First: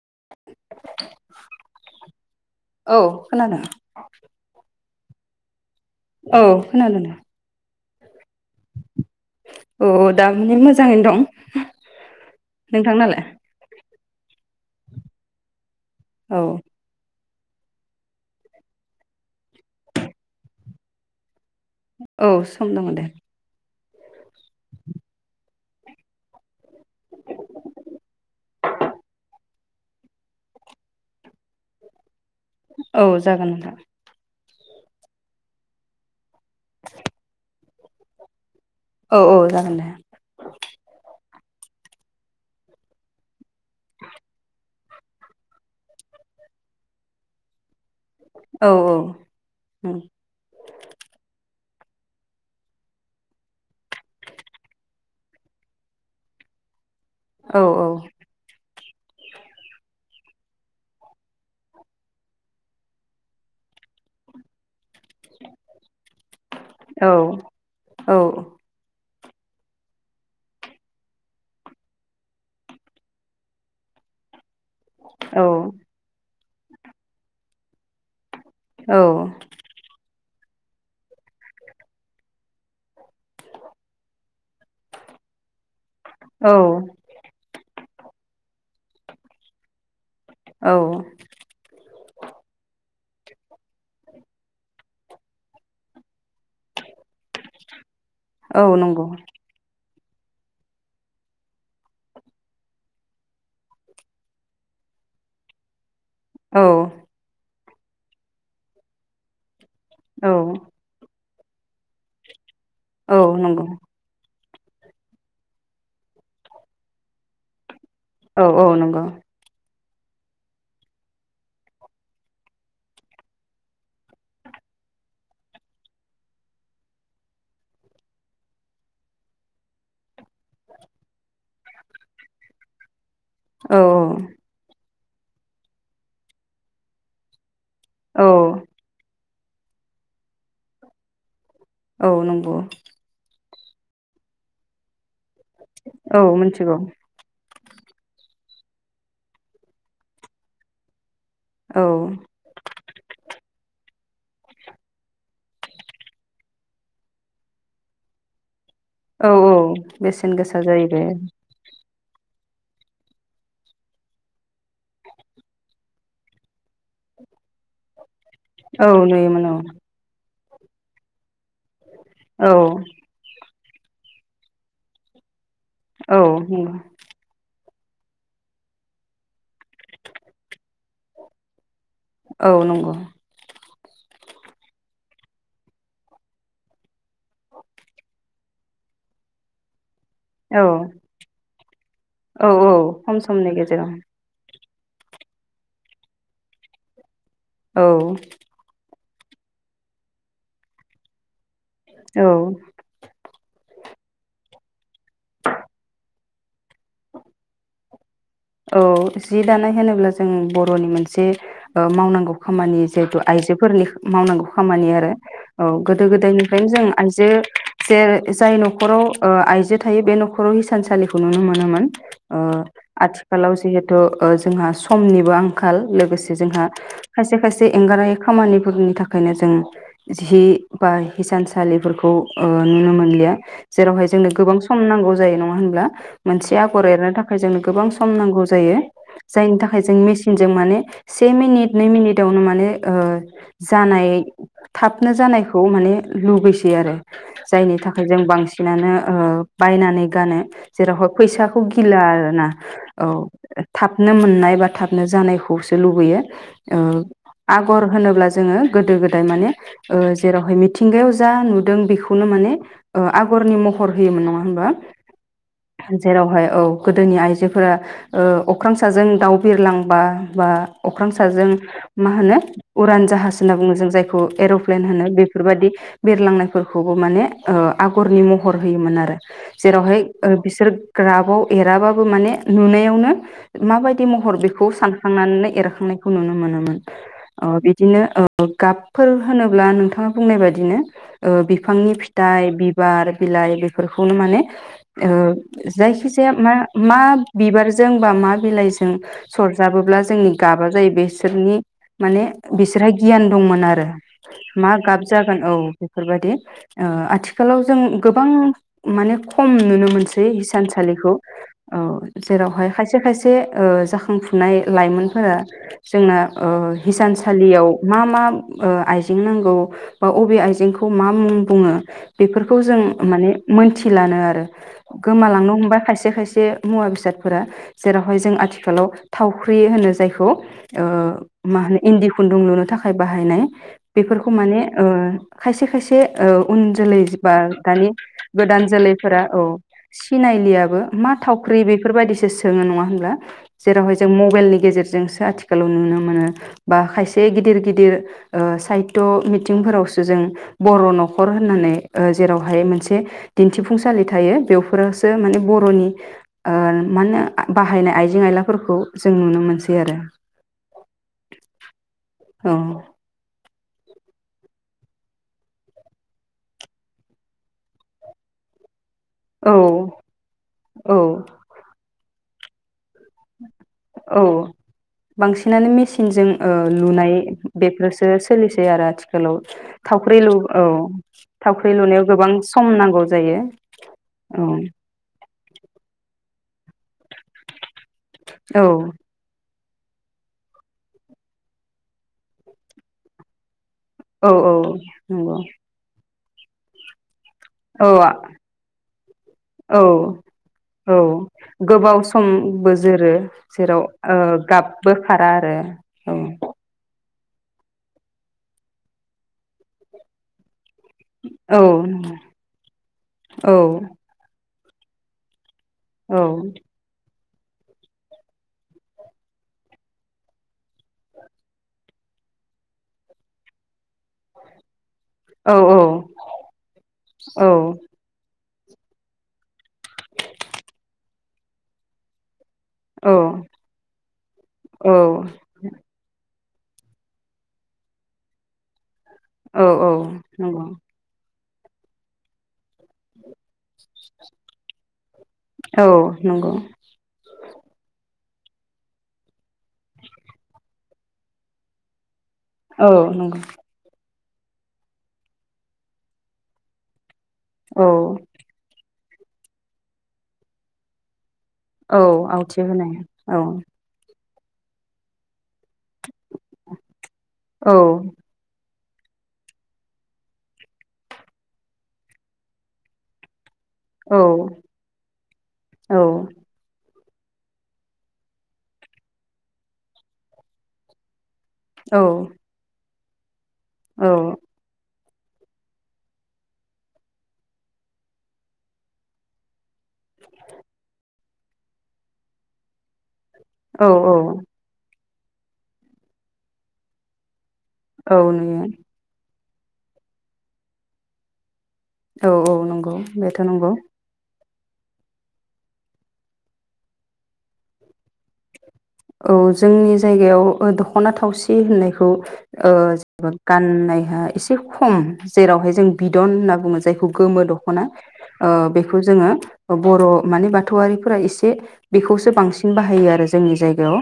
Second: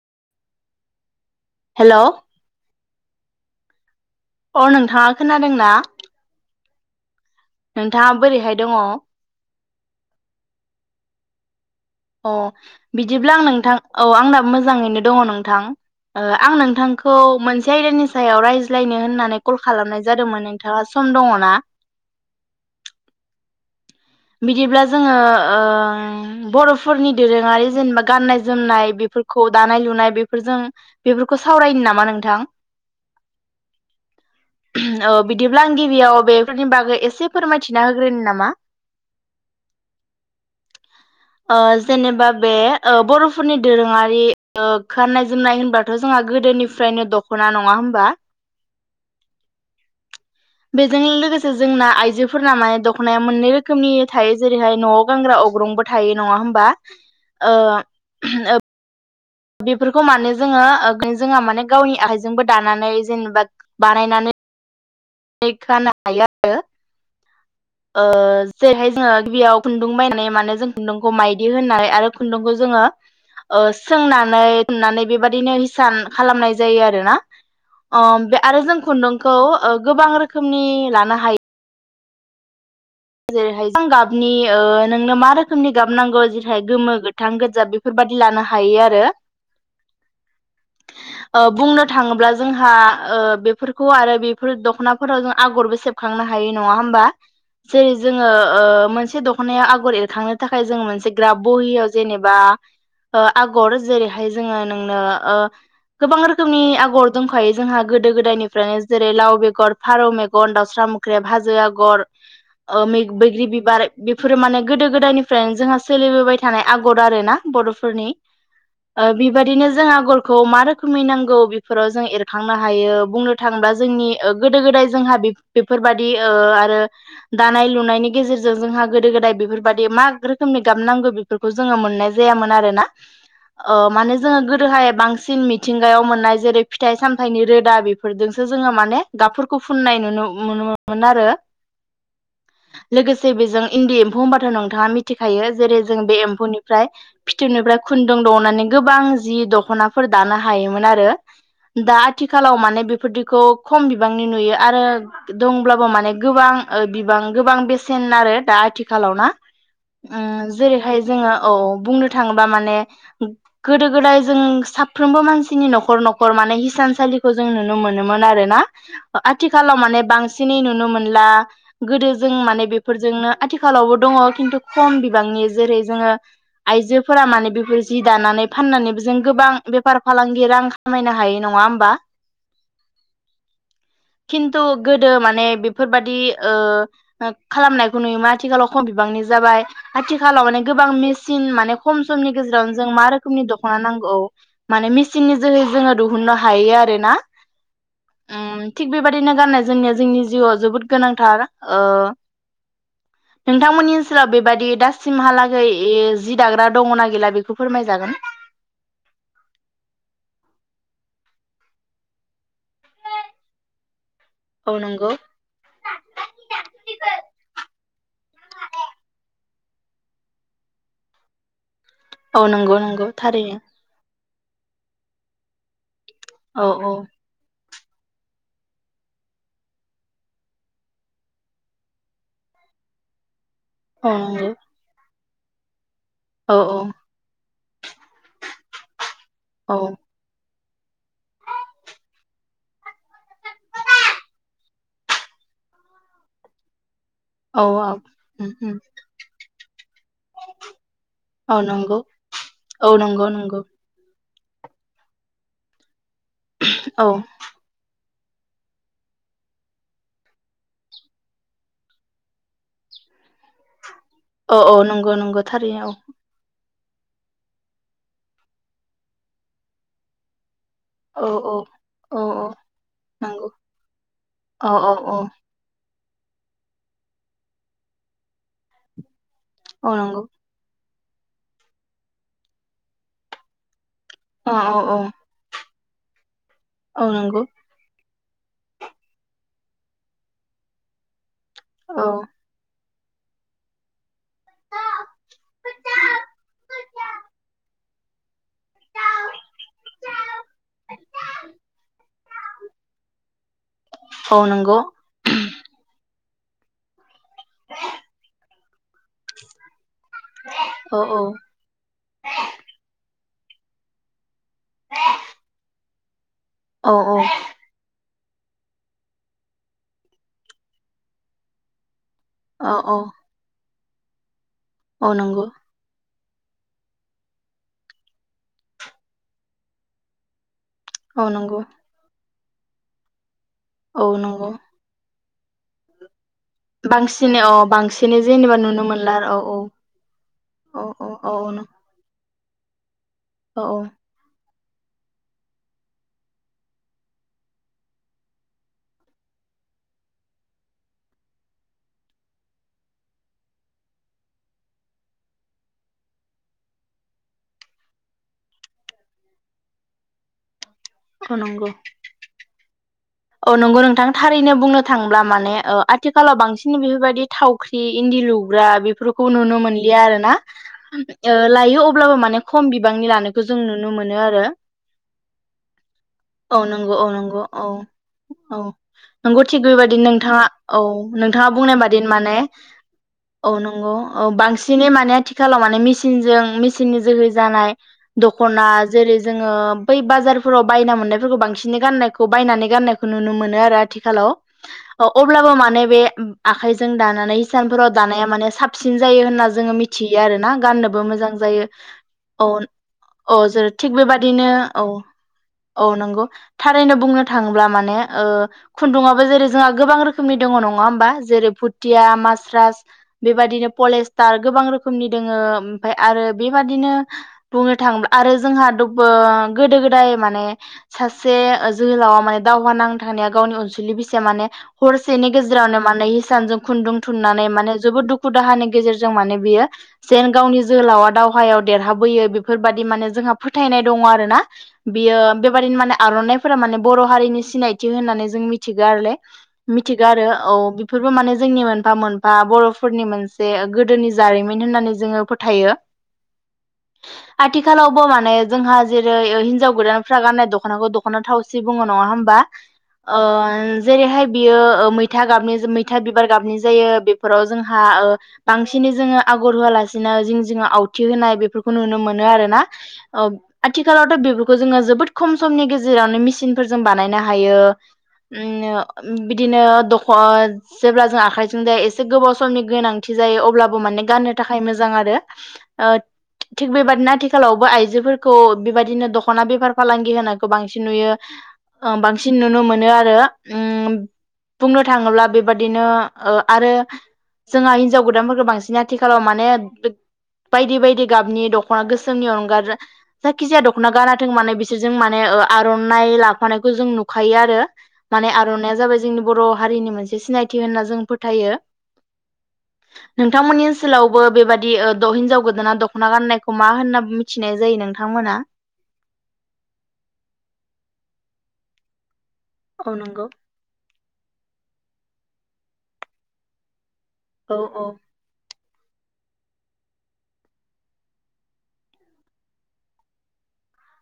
[inaudible] हेल' औ खोनादों अ नोंथाङा खोनादोंना? औ खोनादों नोंथाङा बोरैहाय दङ? औ दा माने मोजाङैनो दं अ नोंथांनालाय बिदिब्ला आं नोंथां औ आंनाबो मोजाङैनो दङ नोंथां ओ औ आं नोंथांखौ मोनसे आयदानि सायाव रायज्लायनो होननानै कल खालामनाय जादोंमोन नोंथाङा सम दङ ना? औ सम दङ दे। बिदिब्ला जोङो ओ बर'फोरनि दोरोङारि जेनेबा गाननाय जोमनाय बेफोरखौ दानाय लुनाय बेफोरजों बेफोरखौ सावरायनो नामा नोंथां? औ जागोन नोंथां ओ बिदिब्ला आं गिबियाव बे फोरनि बागै एसे फोरमाय थिना होग्रोनि नामा? औ औ जागोन दे ओ जेनेबा बे ओ बर' फोरनि दोरोङारि ओ गाननाय जोमनाय होनबाथ' जोंहा गोदोनिफ्रायनो दख'ना नङा होन बा औ बेजों लोगोसे जोंना आइजोफोर ना माने दख'नाया मोननै रो रोखोमनि थायो जेरैहाय न'आव गानग्रा अग्रंबो थायो नङा होमबा? ओ औ [unintelligible] बेफोर खौ मानो जोङो ओ जोंहा माने गावनि आखाइजोंबो दानानै जेनेबा बानायनानै खानो हायो आरो ओ जेरैहाय जोङो गिबियाव खुन्दुं बायनानै माने जों खुन्दुंखौ मायदि होनाय आरो खुन्दुंखौ जोङो ओ सोंनानै नानै बेबायदिनो हिसान खालामनाय जायो आरोना अ बे आरो जों खुन्दुंखौ ओ बां रोखोमनि लानो हाय जेरैहाय [inaudible] गाबनि ओ नोंनो मा रोखोमनि गाबनांगौ औ जेरहाय गोमो गोथां गोजा बे फोरबादि लानो हायो आरो। औ ओ बुंनो थाङोब्ला जोंहा ओ बेफोर खौ आरो बेफोर दख'ना फोराव जों आगरबो सेबखांनो हायो। नङा होमबा? जेरै- जोङो ओ औ नंगौ मोनसे दख'नाया आगर एर थांनो थाखाय जोङो मोनसे ग्राब बहियाव जेनेबा ओ आगर जेरैहाय जोङो नोंनो ओ गोबां रोखोमनि औ आगर दंखायो। जोंहा गोदो गोदायनिफ्रायनो जेरै लाव बेगर फारौ औ मेगन दाउस्रा मोख्रेब हाजो आगर ओ मे औ बैग्रि नंगौ बिबार बेफोरो माने गोदो गोदायनिफ्रायनो जोंहा सोलिबोबाय थानाय आगर आरो ना बर'फ फोरनि औ औ नंगौ ओ बिबायदिनो जोंहा आगरखौ मा रोखोमै नांगौ बेफोराव जों एरखांनो हायो बुंनो थाङोबा जोंनि ओ गोदो गोदाय जोंहा बे बेफोरबायदि ओ आरो दानाय लुनायनि गेजेरजों जोंहा गोदो गोदाय बेफोरबायदि मा रोखोमनि गाबनांगो बेफोरखौ जोङो मोननाय जायामोन आरोना। अ औ माने जोङो गोदोहाय बां सिन मिथिंगायाव मोननाय जेरै फिथाइ सामथाइनि रोद दा औ बेफोरजोंसो जोङो माने गाबफोर खौ फुननाय नुनो मोनोमोन आरो। औ नंगौ। लोगोसे बेजों इन्दि एम्फौ होनबाथ' नोंथाङा मिथि खायो जेरै जों बे औ मिथिगौ एम्फौनिफ्राय फि थोबनिफ्राय खुन्दुं दिहुननानै गोबां जि दख'नाफोर दानो हायोमोन आरो। औ दा आथिखालाव माने बेफोरदिखौ खम बि बांनि नुयो आरो दंब्लाबो माने गोबां ओ बि बां गोबां बेसेन आरो दा आथि खालाव ना औ औ बेसेन उम गोसा जायो बे जेरैहाय जोङो औ बुंनो थाङोबा माने गोदो गोदाय जों साफ्रोमबो मानसिनि नखर नखर माने हिसानसालिखौ जों नुनो मोनो मोन आरोना औ नुयोमोन आथिखालाव औ माने बांसिन सिन नुनो मोनला गोदो जों माने औ बेफोरजोंनो आथिखालावबो दङ खिन्थु खम बिबांनि जेरै जोङो औ नंगौ आइजोफोरा माने बेफोर जि दानानै फाननानैबो जों गोबां बेफार फालांगि रां खामायनो हायो नङा होमबा औ नंगौ खिन्थु गोदो माने बेफोरबादि ओ ओ खालामनायखौ नुयो मा आथिखालाव खम बिबांनि जाबाय आथिखालाव औ माने गोबां मेचिन माने खम समनि औ औ गेजेरावनो जों मा खम रोखोमनि समनि दख'ना गेजेराव नांगौ माने मिचिंनि जोहै जोङो दहुननो हायो आरो ना औ बेबादिनो गाननाय जोमनाया जोंनि जिउआव जोबोद गोनां थार औ नोंथांमोननि ओनसोलाव बेबायदि दासिमहालागै ओ जि दाग्रा दङना गैला बेखौ फोरमाय जागोन औ जि दानाय होनोब्ला जों बर'नि मोनसे ओ मावनांगौ खामानि जिहेथु आइजोफोरनि मावनांगौ औ खामानि आरो नंगौ औ गोदो गोदायनिफ्रायनो जों आइजो जे जाय नखराव ओ आइजो थायो बे नखराव हिसानसालिखौ नुनो मोनोमोन औ नंगौ नंगौ था खालाव जिहेथु ओ जोंहा समनिबो आंखाल लोगोसे औ जोंहा औ खायसे खायसे जे एंगारायै खामानिफोरनि थाखायनो जों जि बा हिसानसालिफोरखौ ओ नुनो मोनलिया जेरावहाय औ जोंनो नंगौ गोबां सम नांगौ जायो नङा होनब्ला औ मोनसे आगर एरनो थाखाय जोंनो गोबां सम नांगौ जायो जायनि औ थाखाय जों मेसिनज जों माने से मिनिट नै मिनिटावनो माने ओ जानाय थाबनो जानायखौ माने लुबैसै आरो औ जायनि औ थाखाय जों उम उम बांसिनानो ओ बायनानै गानो जेरावहाय फैसाखौ औ नंगौ गिला आरोना औ नंगौ नंगौ थाबनो मोन नाय एबा थाबनो जानायखौसो लुबैयो ओ औ आगर होनोब्ला जोङो गोदो गोदाय माने ओ जेरावहाय मिथिंगायाव जा नुदों बेखौनो माने ओ आगरनि महर हर होयोमोन नङा औ होनबा औ नंगौ नंगौ थारैनो जेरावहाय औ गोदोनि आइजो फोरा ओ अख्रांसाजों दाउ बिरलांबा बा अख्रां औ साजों औ मा औ होनो उरान जाहाज नंगौ होनना बुङो जों जायखौ औ एर'प्लेन औ होनो औ बेफोरबादि बिरलांनायफोरखौबो माने ओ आगरनि महर होयोमोन आरो औ जेरावहाय नंगौ ओ बिसोर ग्राफआव एराबाबो माने नुनायावनो माबायदि महर औ बेखौ औ औ सानखांनानै एरखांनाय खौ नुनो मोनो मोन औ नंगौ ओ बिदिनो ओ गाबफोर होनोब्ला नोंथाङा बुंनाय बायदिनो ओ बिफांनि औ फिथाइ बि बार बिलाइ बेफोरखौनो माने ओ जायखि जाया मा मा बिबारजों बा मा बिलाइजों सरजाबोब्ला जोंनि गाबा जायो बिसोरनि माने बिसोरहा गियान दंमोन आरो औ मा नंगौ गाब जागोन औ बेफोरबायदि ओ आ थिखालाव जों गोबां माने खम नुनो मोनसै औ हिसानसालिखौ औ औ जेरावहाय खायसे खायसे ओ जाखांफुनाय लाइमोनफोरा जोंना ओ औ हिसानसालियाव मा मा ओ आइजें नांगौ बा बबे आइजेंखौ मा मुं बुङो बेफोरखौ औ जों औ माने मोन मिथिलानो आरो औ नंगौ गोमालांनो हमबाय खायसे खायसे बे मुवा बे सादफोरा जेरावहाय जों आथिखालाव थावख्रि होनो जायखौ ओ औ मा नंगौ होनो इनदि खुनदुं लुनो थाखाय बाहायनाय औ बेफोरखौ नंगौ माने ओ खायसे खायसे औ उन जोलै बा बांसिनै अ दानि बांसिनै जेनेबा गोदान नुनो मोनला जोलैफोरा औ सिनायलियाबो औ औ मा औ थावख्रि बे [unintelligible] सोङो नङा होनब्ला औ जेरावहय जों मबाइलनि गेजेरजोंसो आथिखालाव नुनो मोनो बा खायसे गिदिर गिदिर ओ साहित्य' मिथिंफोरावसो जों बर' न'खर होननानै ओ जेरावहाय मोनसे दिनथिफुंसालि थायो बेयावफोरसो माने बर'नि ओ मानो बाहायनाय आइजें आयलाफोरखौ जों नुनो मोनसै आरो अ नंगौ औ औ नंगौ नोंथां थारैनो बुंनो थांब्ला माने ओ आथिखालाव बांसिन बेफोरबायदि थावख्रि इनदि लुग्रा बेफोरखौ औ नुनो मोनलिया आरो ना औ ओ लायो अब्लाबो माने खम बि औ बांसिनानो मेसिनजों ओ औ नंगौ औ लुनाय नंगौ औ बेफोरसो औ सोलिसै आरो आथिखालाव नंगौ थिग बेबायादिनो थावख्रि लु नोंथाङा औ नोंथाङा थावख्रि बुंनाय बादि लुनायाव गोबां माने सम नांगौ जायो औ नंगौ औ बांसिनै माने आथिखालाव माने मेसिनजों मेचिननि जोहै जानाय दख'ना औ जेरै जोङो बै बाजारफोराव बायना मोननायफोरखौ बांसिन गाननायखौ बायनानै गाननायखौ खौ नुनो मोनो आरो आथिखालाव औ औ नंगौ अब्लाबो माने बे आखाइजों दानानै औ सानफोराव दानाया माने साबसिन जायो होनना जोङो औ मिथियो आरोना औ गाननोबो मोजां जायो गोबाव औ समबो जोरो औ ज जेराव थिक ओ बेबादिनो औ गाबबो खारा आरो औ नंगौ थारैनो बुंनो थांब्ला माने खुन्दुङाबो जेरै जोंहा गोबां रोखोमनि दङ नङा नङा होनबा जै औ भुथिया मासरास औ बेबायदिनो पलेसटार गोबां रोखोमनि रोखोमनि दोङो उम ओमफाय औ आरो बेबादिनो बुंनो थाङोब्ला आरो जोंहा दोबो गोदो गोदाय माने सासे जोहोलावा माने दावहा नांनो थांनाया गावनि अनसुलि बिसिया माने हरसेनि औ गेजेरावनो माने हिसानजों खुन्दुं थुननानै माने जोबोद दुखु दाहानि गेजेरजों माने बियो जेन गावनि जोहोलावा दावहायाव देरहाबोयो बेफोरबायदि माने जोंहा फोथायनाय दङ आरोना औ बियो बेबायदिनो माने आर'नाइ माने बर' हारिनि सिनायथि होननानै जों मिथिगौ आरोलाय औ औ मिथिगो आरो औ नंगौ बेफोरबो माने जोंनि मोनफा मोनफा बर'फोरनि मोनसे गोदोनि जारिमिन होननानै जोङो फो थायो औ नंगौ आथिखालावबो माने जोंहा जेरै हिनजाव गोदानफ्रा गाननाय दख'नाखौ दख'ना थावसि बुङो नङा होनबा? औ ओ नंगौ जेरै हाय बियो मैथा गाबनि मैथा बिबार गाबनि जायो फोराव जोंहा औ ओ बांसिनै जोङो आगर होआलासिनो जिं जिङाव आवथि होनाय बे फोरखौ नुनो औ मोनो आवथि आरोना होनाय औ आथिखालावथ' बे खौ जोङो जोबोद खम समनि गेजेरावनो मेसिन जों बानायनो हायो। हायो औ उम बिदिनो दख' जेब्ला जों आखाइजों जाया एसे गोबाव समनि गोनांथि जायो अब्ला माने गाननो थाखाय मोजां आरो औ थिग बेबादिनो आथिखालावबो आइजोफोरखौ बेबायदिनो दख'ना बेफार फालांगि होनायखौ बांसिन नुयो बांसिन नुनो मोनो आरो आरो उम औ बुंनो थाङोब्ला बेबादिनो ओ आरो जोंहा हिनजाव गोदानफोरखौ बांसिन आथिखालाव माने बायदि बायदि गाबनि दख'ना गोसोमनि अनगा जायखिजाया औ दख'ना औ गानाथों मानो बिसोरजों मान आरनाय ला फानायखौ जों नुखायो आरो औ माने नुयो आर'नाया जाबाय जोंनि बर' हारिनि मोनसे सिनायथि होनना जों फोथायो औ औ नंगौ बेथ' नंगौ बिदि ओ हिनजाव गोदाना दख'ना गाननायखौ मा होनना मिथिनाय जायो नोंथांमोना औ जोंनि जायगायाव दख'ना थावसि होननायखौ ओ औ नंगौ। [unintelligible] गाननाय ओ एसे खम जेरावहाय जों बिदन होनना बुङो जायखौ गोमो औ दख'ना औ ओ बे खौ जौङो बर' माने बाथौआरिफोरा एसे बेखौसो बांसिन बाहायो आरो जोंनि जाय गायाव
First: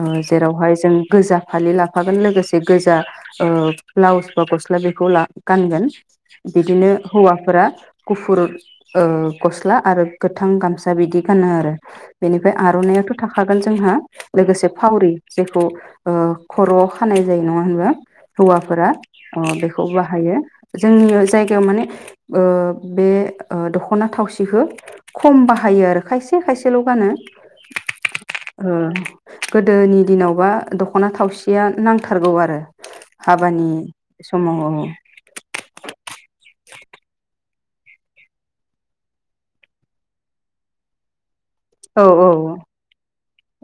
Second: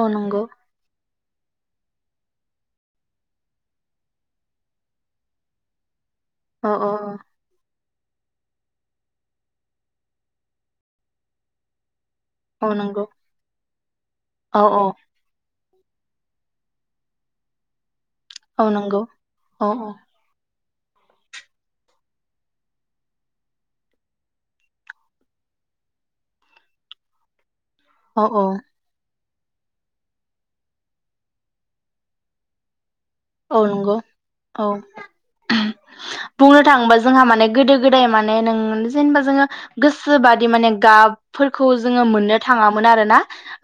औ नंगौ जेरावहाय जों गोजा फालि लाफागोन लोगोसे गोजा ओ ब्लाउस बा गस्ला बेखौ गानगोन औ औ बिदिनो औ हौवाफोरा गुफुर ओ गस्ला आरो गोथां गामसा बिदि गानो आरो बेनिफ्राय औ नंगौ आर'नाइयाथ' थाखागोन जोंहा औ लोगोसे औ फावरि जेखौ ओ खर'आव खानाय जायो नङा होनबा औ हौवाफोरा नंगौ अ औ बेखौ बाहायो जोंनि जायगायाव माने ओ बे ओ दख'ना थावसिखौ खम बाहायो आरो खायसे खायसेल' गानो अ औ ओ गोदोनि दिनावबा दख'ना थावसिया नांथारगौ आरो औ हाबानि नंगौ समाव औ बुंनो थाङोबा जोंहा माने गोदो गोदाय माने नों जेनेबा जोङो गोसोबादि माने गाब फोरखौ औ जोङो औ मोननो थाङामोन आरोना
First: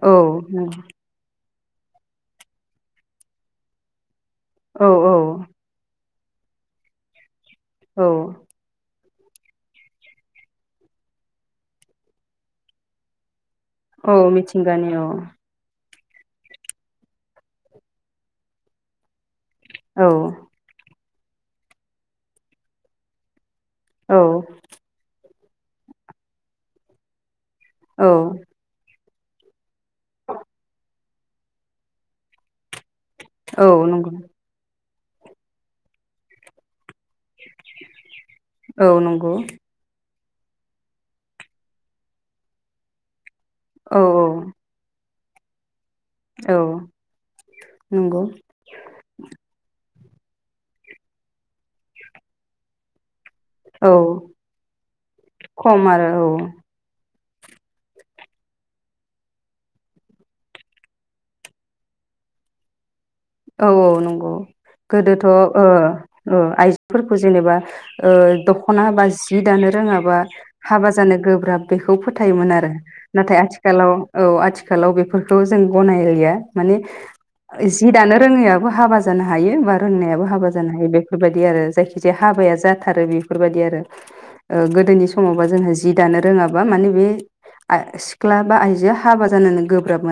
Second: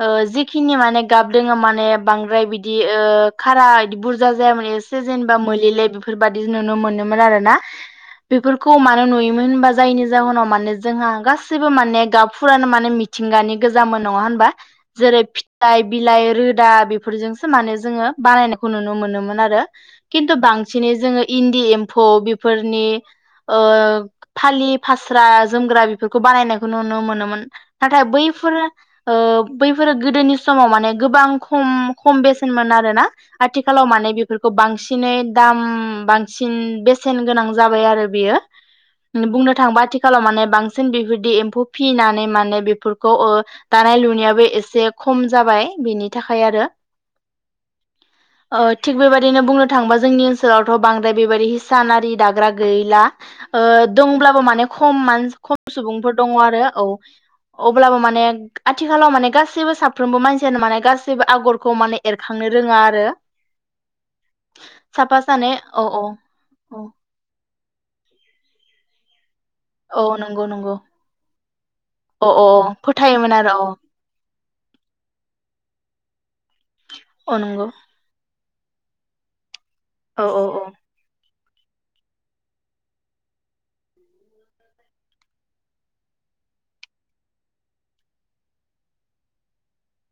ओ औ नंगौ। जिखिनि माने गाब जोङो माने बांद्राय बिदि ओ खारा बिदि बुर जा जायामोन औ एसे जेनेबा मोलेले बेफोर बेफोरबादि नुनो मोनोमोन आरो ना औ बेफोरखौ मानो नुयो मोन होमबा जायनि जाहोनाव माने जोंहा गाससिबो माने गाब फुरानो माने मिथिंगानि गोजामोन औ नङा होनबा मिथिंगानि औ जेरै फिथाइ बिलाइ रोदा बेफोरजोंसो माने जोङो बानायनायखौ नुनो मोनोमोन आरो औ खिन्थु बांसिनै जोङो इन्दि एम्फौ बिफोरनि ओ औ फालि फास्रा जोमग्रा बेफोरखौ बानायनायखौ नुनो मोनोमोन नाथाय औ बैफोरो ओ बैफोरो गोदोनि समाव माने गोबां खम खम बेसेनमोन आरोना औ खालाव माने नंगौ बेफोरखौ बांसि नै दाम बांसिन बे सेेन गोनां जाबाय आरो बियो औ ओ नंगौ बुंनो थांबा थि खालाव माने बांसिन बेफोरदि एम्फौ फिनानै माने बेफोरखौ ओ दानाय औ औ लुनायाबो एसे खम जाबाय बेनि थाखाय आरो औ नंगौ ओ थिग बेबायदिनो बुंनो थां बा जोंनि ओनसोलावथ' बांद्राय बेबायदि हिसान आरि दाग्रा गैला ओ औ दंब्लाबो माने खम मान खम सुबुंफोर दङ आरो औ अब्लाबो माने आथिखालाव माने गासैबो साफ्रोमबो मानसियानो माने गासैबो आगरखौ माने एरखांनो रोङा आरो औ औ नंगौ साफा गोदोथ' ओ सानै औ औ ओ औ आइजोफोरखौ जेनेबा ओ द खना बा जि दानो औ रोङाबा नंगौ नंगौ हाबा जानो गोब्राब बेखौ अ अ फोथायोमोन आरो अ फोथायोमोन नाथाय आरो औ आथिखालाव औ आथि खालाव बेफोरखौ जों गनायलिया माने औ नंगौ जि दानो रोङैयाबो हाबा जानो हायो बा औ रोंनायाबो औ हाबा औ जानो हायो बेफोरबाय दि आरो जायखि जाया हाबाया जाथारो बेफोरबायदि आरो ओ गोदोनि समावबा जोंहा जि दानो रोङाबा माने बे सिख्ला बा आइजोआ हाबा जानोनो गोब्राब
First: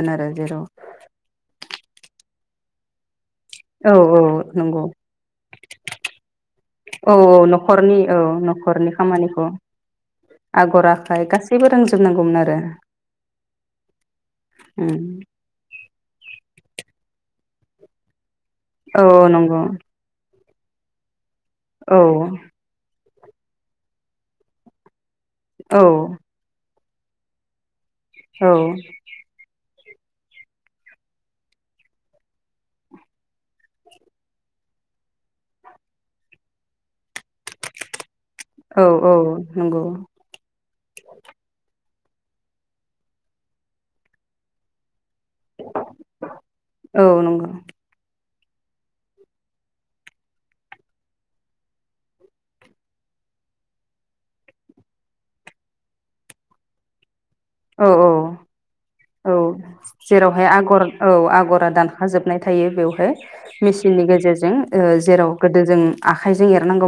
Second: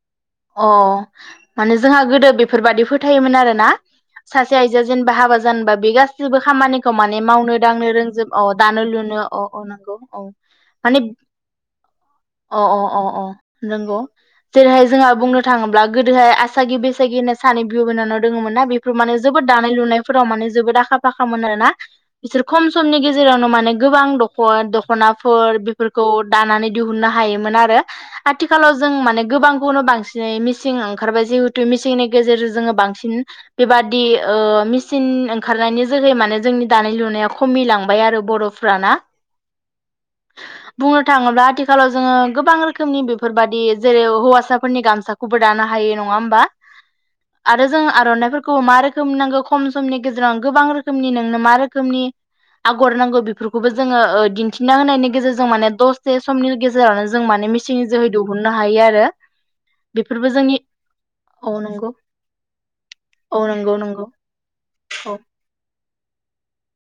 अ माने जोंहा गोदो बे फोरबादि फोथायोमोन आ रोना औ औ सासे आइजोआ नंगौ जेनबा हाबा जानोबा बे गासैबो खामानिखौ औ माने औ मावनो दांनो न'खरनि औ रोंजोब अ दानो न'खरनि लुनो अ खामानिखौ अ नोंगौ औ आगर माने आखाइ गासैबो रोंजोबनांगौमोन आरो अ अ अ अ नोंगौ जेरैहाय उम जोंहा बुंनो थाङोब्ला गोदोहाय आसागि बैसागि होननाय सानै बिब' बिनानाव दङमोन ना बेफोर औ माने जोबोद नंगौ दानाय लुनायफोराव माने जोबोद आखा फा खा मोन आरो ना औ बिसोर खम समनि गे जेरावनो माने गोबां दख' दख'ना फोर औ बेफोरखौ दानानै दिहुननो हायोमोन आरो औ आथिखालाव जों माने गोबांखौनो बां जाय मेसिं ओंखारबाय जिहेतु मिसिंनि गेजेरजों जोङो बांसिन बेबादि ओ मेसिन ओंखारनायनि जोहै माने जोंनि दानाय लुनायाव खमिलांबाय आरो औ बर'फ्राना औ नंगौ बुंनो थाङोब्ला आथिखालाव जोङो गोबां रोखोमनि बेफोरबादि जेरै हौवासाफोरनि गाम खौबो दानो हायो नङा होमबा औ नंगौ आरो जों आर'नाइफोर खौ मा रोखोमनि नांगौ खम समनि गेजेराव गोबां रोखोमनि नोंनो मा रोखोमनि आगर नांगौ बेफोरखौबो जोङो ओ दिनथिना होनायनि गेजेरजों माने दसे समनि गेजेरावनो जों माने मेसिननि औ जोहै औ दिहुननो हायो औ आरो बेफोरबो जेरावहाय जोंनि आगर औ आगरा दानखा जोबनाय थायो बेवहाय औ नंगौ मेसिननि ओ नंगौ गेजेरजों औ जेराव गोदो जों उम आखाइजों एरनांगो